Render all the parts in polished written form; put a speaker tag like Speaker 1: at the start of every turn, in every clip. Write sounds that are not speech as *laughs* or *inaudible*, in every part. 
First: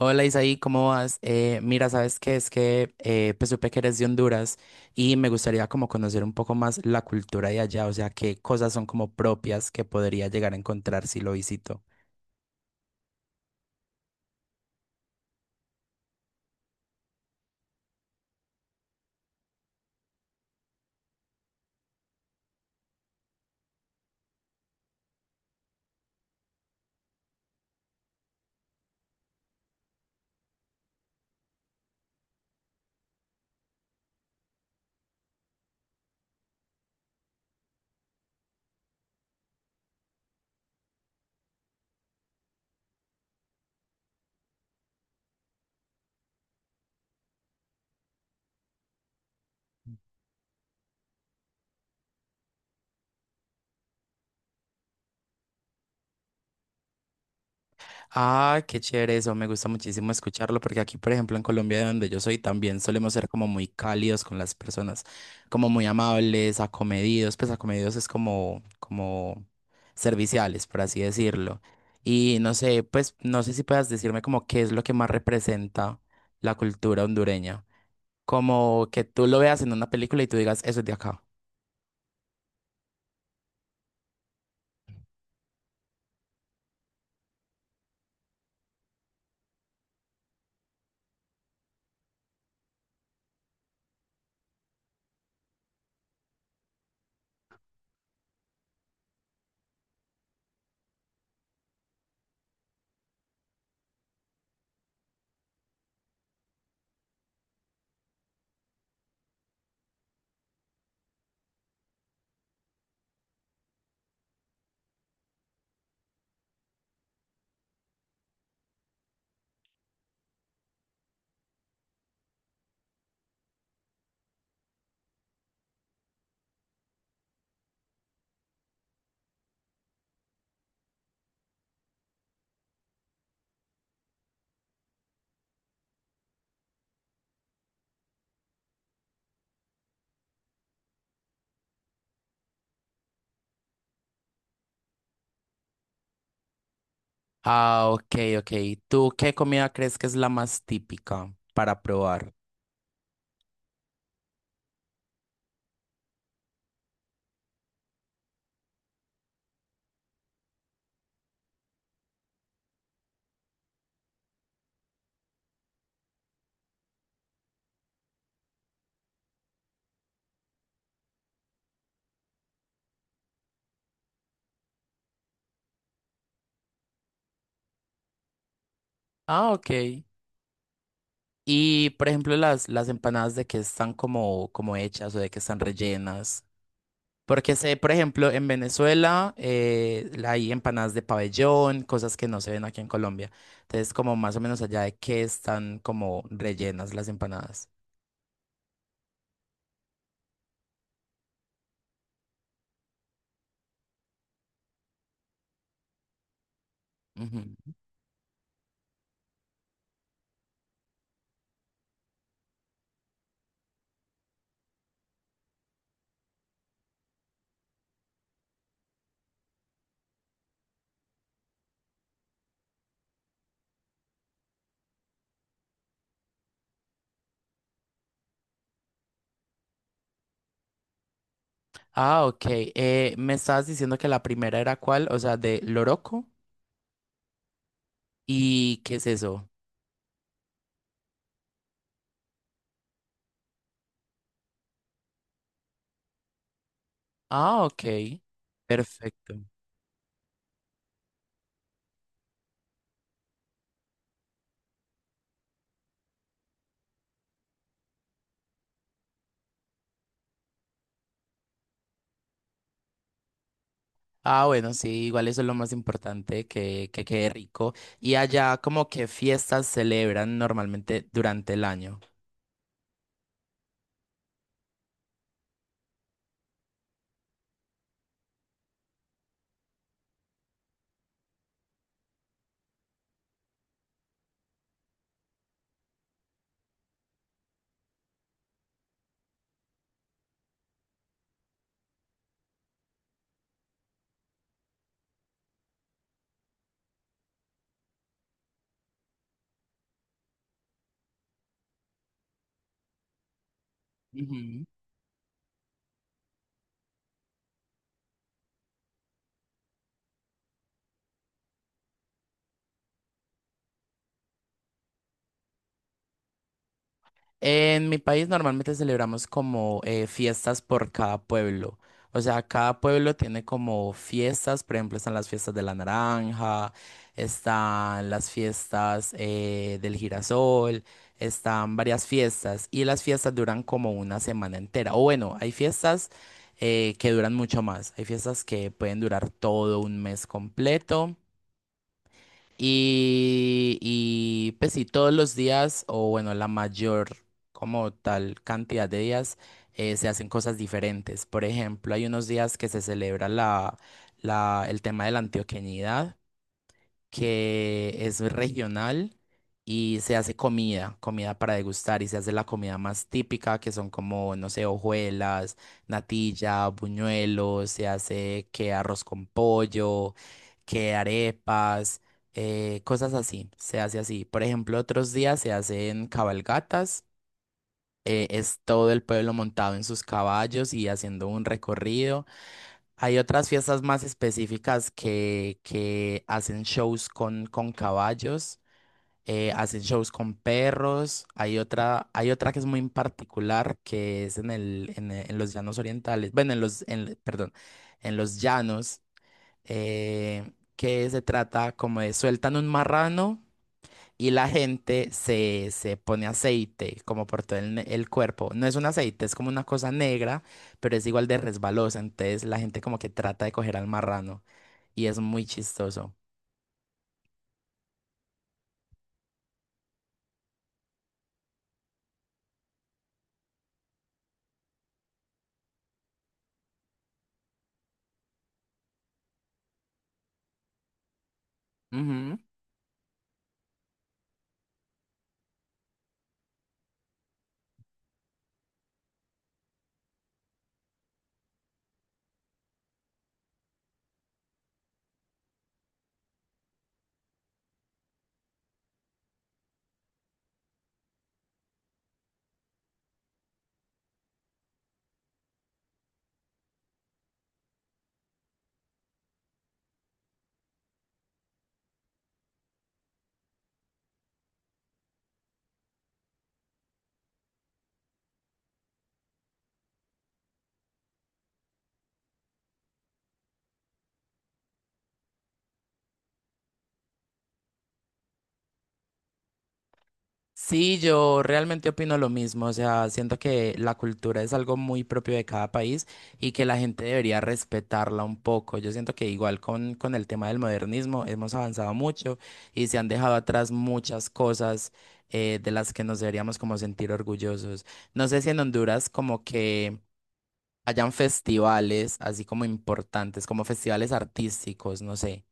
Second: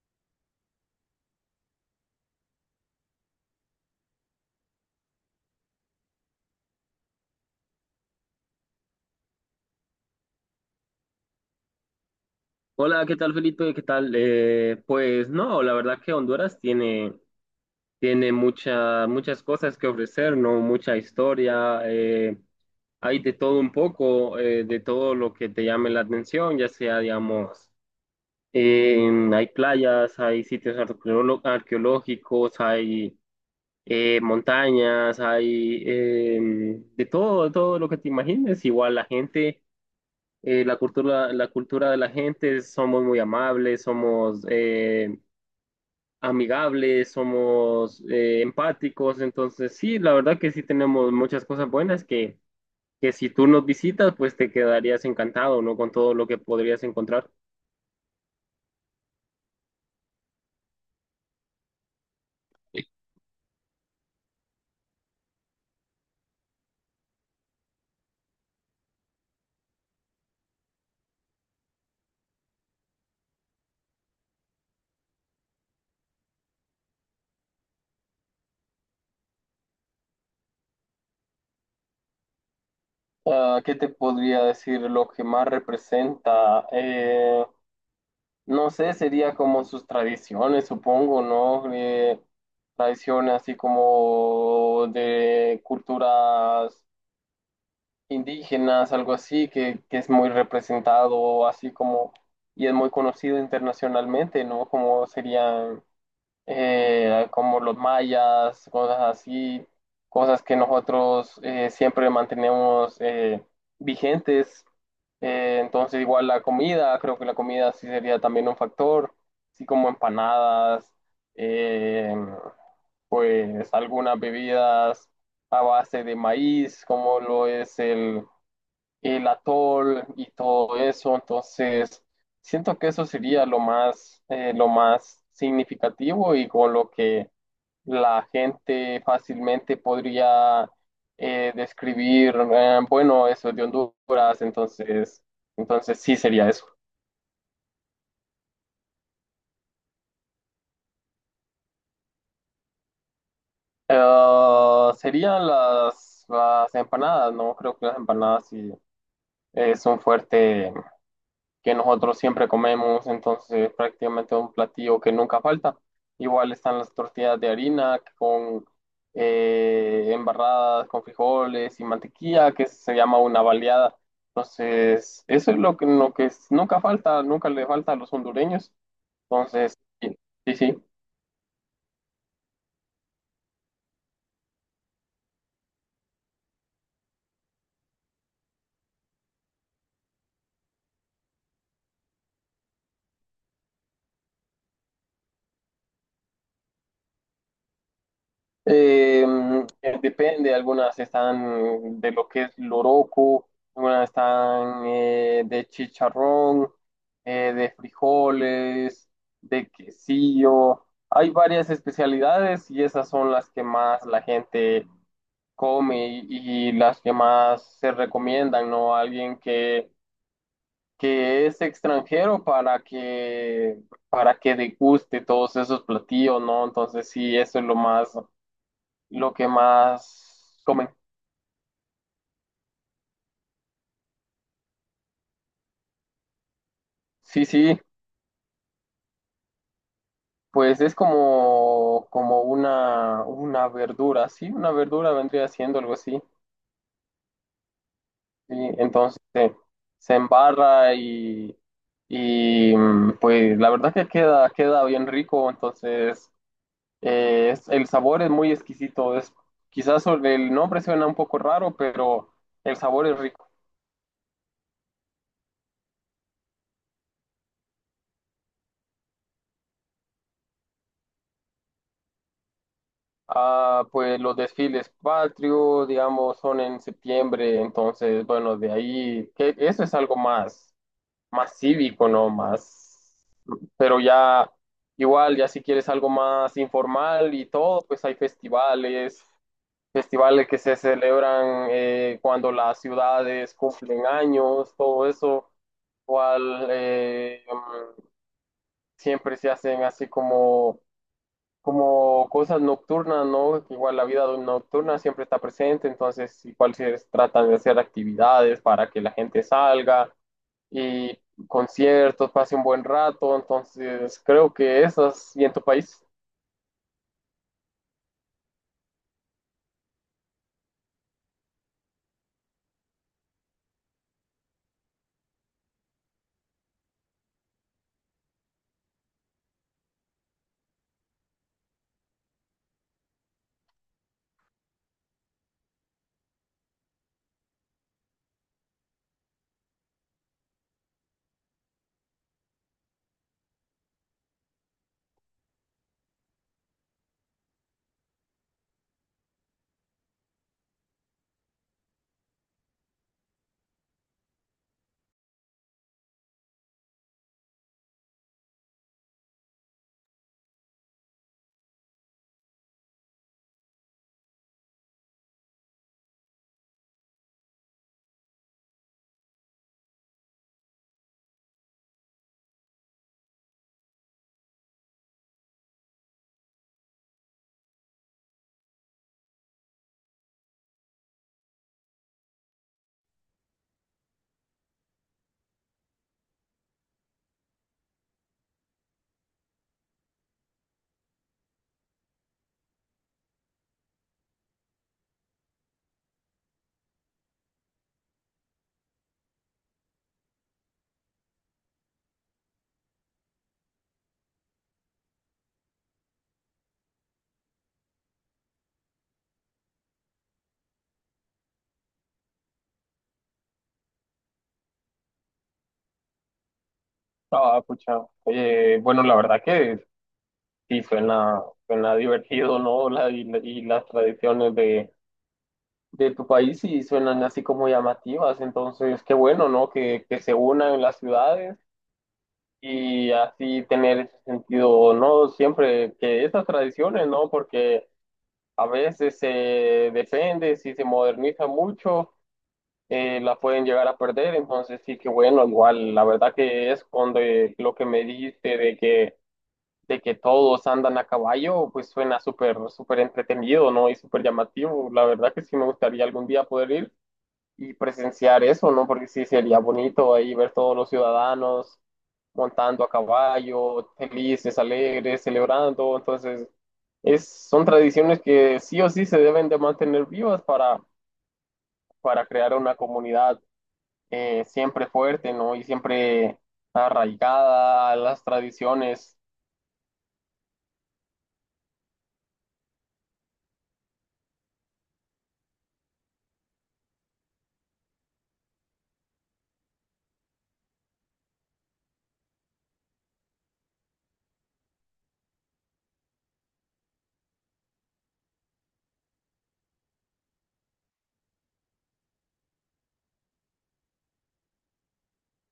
Speaker 1: Hola Isaí, ¿cómo vas? Mira, ¿sabes qué? Es que pues supe que eres de Honduras y me gustaría como conocer un poco más la cultura de allá, o sea, qué cosas son como propias que podría llegar a encontrar si lo visito.
Speaker 2: Hola, ¿qué tal Felipe? ¿Qué tal? Pues no, la verdad que Honduras tiene mucha, muchas cosas que ofrecer, ¿no? Mucha historia, hay de todo un poco, de todo lo que te llame la atención, ya sea, digamos, eh, hay playas, hay sitios arqueológicos, hay montañas, hay de todo lo que te imagines. Igual la gente, la cultura de la gente, somos muy amables, somos amigables, somos empáticos, entonces sí, la verdad que sí tenemos muchas cosas buenas que si tú nos visitas, pues te quedarías encantado, ¿no? Con todo lo que podrías encontrar.
Speaker 1: Ah, qué chévere eso, me gusta muchísimo escucharlo porque aquí, por ejemplo, en Colombia, de donde yo soy, también solemos ser como muy cálidos con las personas, como muy amables, acomedidos, pues acomedidos es como, como serviciales, por así decirlo. Y no sé, pues no sé si puedas decirme como qué es lo que más representa la cultura hondureña, como que tú lo veas en una película y tú digas, eso es de acá.
Speaker 2: Ah, ¿qué te podría decir lo que más representa? No sé, sería como sus tradiciones, supongo, ¿no? Tradiciones así como de culturas indígenas, algo así, que es muy representado, así como, y es muy conocido internacionalmente, ¿no? Como serían, como los mayas, cosas así, cosas que nosotros siempre mantenemos vigentes. Entonces, igual la comida, creo que la comida sí sería también un factor, así como empanadas, eh, pues algunas bebidas a base de maíz, como lo es el atol y todo eso. Entonces, siento que eso sería lo más significativo y con lo que la gente fácilmente podría describir, bueno, eso es de Honduras, entonces, entonces sí sería eso.
Speaker 1: Ah, ok, ok. ¿Tú qué comida crees que es la más típica para probar?
Speaker 2: Serían las empanadas, ¿no? Creo que las empanadas sí es un fuerte que nosotros siempre comemos, entonces prácticamente es un platillo que nunca falta. Igual están las tortillas de harina con embarradas, con frijoles y mantequilla, que se llama una baleada. Entonces, eso es lo que, nunca falta, nunca le falta a los hondureños.
Speaker 1: Ah, ok.
Speaker 2: Entonces, sí, sí. Sí.
Speaker 1: Y, por ejemplo, las empanadas de que están como, como hechas o de que están rellenas. Porque sé, por ejemplo, en Venezuela hay empanadas de pabellón, cosas que no se ven aquí en Colombia. Entonces, como más o menos allá de que están como rellenas las empanadas.
Speaker 2: Eh, Depende, algunas están de lo que es loroco, algunas están de chicharrón,
Speaker 1: Ujú.
Speaker 2: de frijoles, de quesillo. Hay varias especialidades y esas son las que más la gente come y las que más se recomiendan, ¿no? Alguien que es extranjero para que deguste todos esos platillos, ¿no? Entonces sí, eso es lo más, lo que más comen.
Speaker 1: Ah, ok. Me estabas diciendo que la primera era cuál, o sea, de loroco.
Speaker 2: Sí, sí,
Speaker 1: ¿Y qué es eso?
Speaker 2: pues es como, como una verdura, sí, una verdura vendría siendo algo así.
Speaker 1: Ah, ok.
Speaker 2: Sí, entonces
Speaker 1: Perfecto.
Speaker 2: se embarra y mm, pues la verdad que queda, queda bien rico, entonces el sabor es muy exquisito, es, quizás sobre el nombre suena un poco raro, pero el sabor es rico.
Speaker 1: Ah, bueno, sí, igual eso es lo más importante, que quede rico. Y allá, como que fiestas celebran normalmente durante el año.
Speaker 2: Ah, pues los desfiles patrios, digamos, son en septiembre, entonces, bueno, de ahí, que eso es algo más, más cívico, ¿no? Más, pero ya, igual, ya si quieres algo más informal y todo, pues hay festivales, festivales que se celebran cuando las ciudades cumplen años, todo eso, cual siempre se hacen así como como cosas nocturnas, ¿no? Que igual la vida nocturna siempre está presente, entonces igual se tratan de hacer actividades para que la gente salga y conciertos, pase un buen rato, entonces creo que esas, ¿y en tu país?
Speaker 1: En mi país normalmente celebramos como fiestas por cada pueblo. O sea, cada pueblo tiene como fiestas, por ejemplo, están las fiestas de la naranja, están las fiestas del girasol, están varias fiestas y las fiestas duran como una semana entera. O bueno, hay fiestas que duran mucho más, hay fiestas que pueden durar todo un mes completo. Y, pues sí, todos los días, o bueno, la mayor como tal cantidad de días, se hacen cosas diferentes. Por ejemplo, hay unos días que se celebra el tema de la antioqueñidad que es regional y se hace comida, comida para degustar y se hace la comida más típica que son como, no sé, hojuelas, natilla, buñuelos, se hace que arroz con pollo, que arepas, cosas así, se hace así. Por ejemplo, otros días se hacen cabalgatas. Es todo el pueblo montado en sus caballos y haciendo un recorrido. Hay otras fiestas más específicas que hacen shows con caballos, hacen shows con perros. Hay otra que es muy en particular, que es en el, en, en los llanos orientales, bueno, en los, en, perdón, en los llanos, que se trata como de sueltan un marrano y la gente se, se pone aceite como por todo el, el cuerpo. No es un aceite, es como una cosa negra, pero es igual de resbalosa. Entonces la gente como que trata de coger al marrano y es muy chistoso.
Speaker 2: Ah, pucha. Bueno, la verdad que sí suena, suena divertido, ¿no? La, y las tradiciones de tu país sí suenan así como llamativas. Entonces, qué bueno, ¿no? Que se unan las ciudades y así tener ese sentido, ¿no? Siempre que esas tradiciones, ¿no? Porque a veces se defiende, si se moderniza mucho, la pueden llegar a perder, entonces sí que bueno, igual, la verdad que es cuando lo que me dijiste de que todos andan a caballo, pues suena súper, súper entretenido, ¿no? Y súper llamativo, la verdad que sí me gustaría algún día poder ir y presenciar eso, ¿no? Porque sí sería bonito ahí ver todos los ciudadanos montando a caballo, felices, alegres, celebrando. Entonces, es, son tradiciones que sí o sí se deben de mantener vivas para crear una comunidad siempre fuerte, ¿no? Y siempre arraigada a las tradiciones.
Speaker 1: Sí, yo realmente opino lo mismo, o sea, siento que la cultura es algo muy propio de cada país y que la gente debería respetarla un poco. Yo siento que igual con el tema del modernismo hemos avanzado mucho y se han dejado atrás muchas cosas de las que nos deberíamos como sentir orgullosos. No sé si en Honduras como que hayan festivales así como importantes, como festivales artísticos, no sé.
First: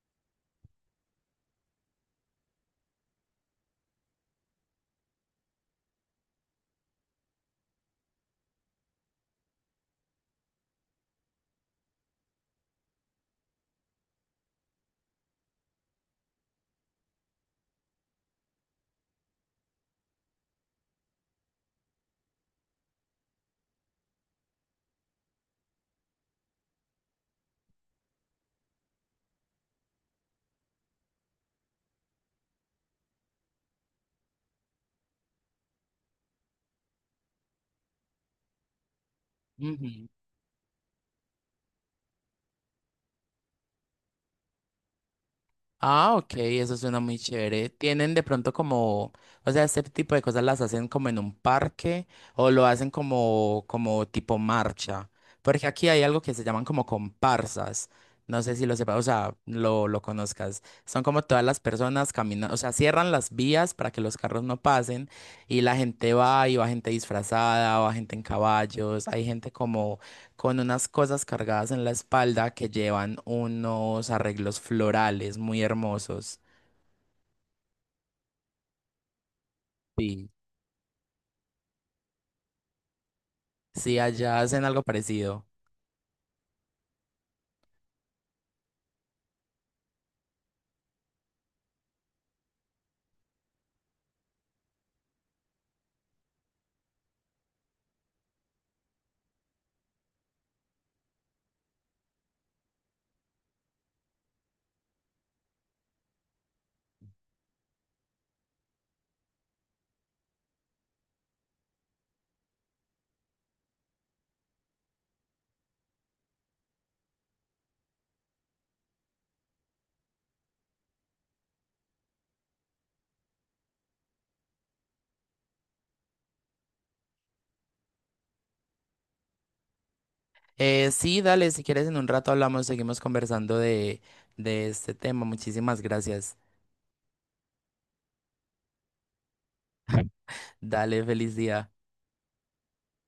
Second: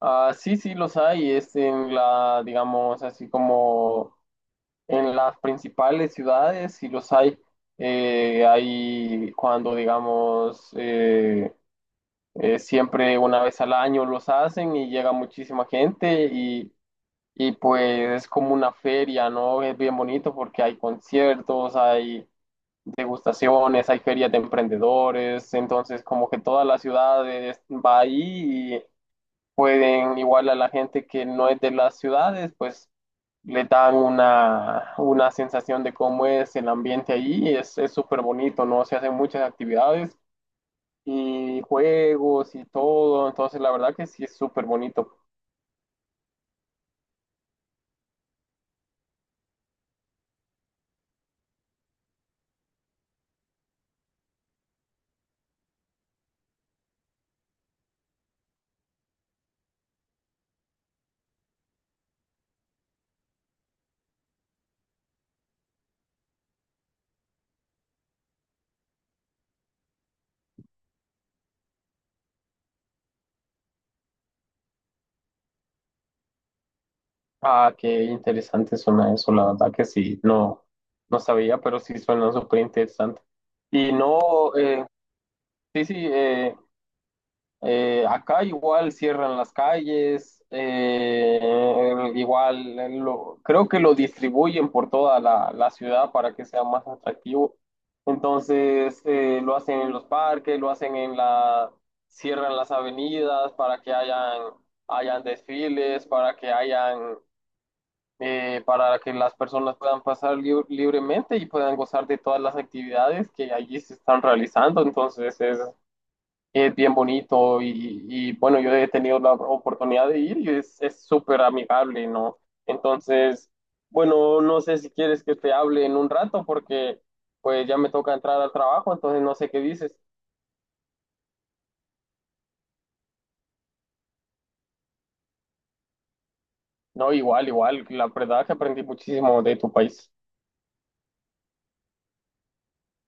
Speaker 2: Ah, sí, sí, los hay. Es en la, digamos, así como en las principales ciudades, sí los hay. Hay cuando, digamos, siempre una vez al año los hacen y llega muchísima gente y pues es como una feria, ¿no? Es bien bonito porque hay conciertos, hay degustaciones, hay ferias de emprendedores, entonces como que toda la ciudad va ahí, pueden igual a la gente que no es de las ciudades, pues le dan una sensación de cómo es el ambiente allí y es súper bonito, ¿no? Se hacen muchas actividades y juegos y todo, entonces la verdad que sí es súper bonito.
Speaker 1: Ah, ok, eso suena muy chévere. Tienen de pronto como, o sea, este tipo de cosas las hacen como en un parque o lo hacen como, como tipo marcha. Porque aquí hay algo que se llaman como comparsas. No sé si lo sepas, o sea, lo conozcas. Son como todas las personas caminando, o sea, cierran las vías para que los carros no pasen y la gente va y va gente disfrazada, va gente en caballos, hay gente con unas cosas cargadas en la espalda que llevan unos arreglos florales muy hermosos.
Speaker 2: Ah, qué interesante suena eso, la verdad que sí,
Speaker 1: Sí.
Speaker 2: no, no sabía, pero sí suena súper interesante. Y
Speaker 1: Sí allá
Speaker 2: no,
Speaker 1: hacen algo parecido.
Speaker 2: sí, sí, acá igual cierran las calles, igual creo que lo distribuyen por toda la, la ciudad para que sea más atractivo. Entonces lo hacen en los parques, lo hacen en la, cierran las avenidas para que hayan, hayan desfiles, para que hayan, para que las personas puedan pasar libremente y puedan gozar de todas las actividades que allí se están realizando. Entonces es bien bonito y, bueno, yo he tenido la oportunidad de ir y es súper amigable, ¿no? Entonces, bueno, no sé si quieres que te hable en un rato porque pues ya me toca entrar al trabajo, entonces no sé qué dices.
Speaker 1: Sí, dale, si quieres en un rato hablamos, seguimos conversando de este tema. Muchísimas gracias.
Speaker 2: No, igual, igual, la verdad que aprendí muchísimo de tu
Speaker 1: *laughs*
Speaker 2: país.
Speaker 1: Dale, feliz día.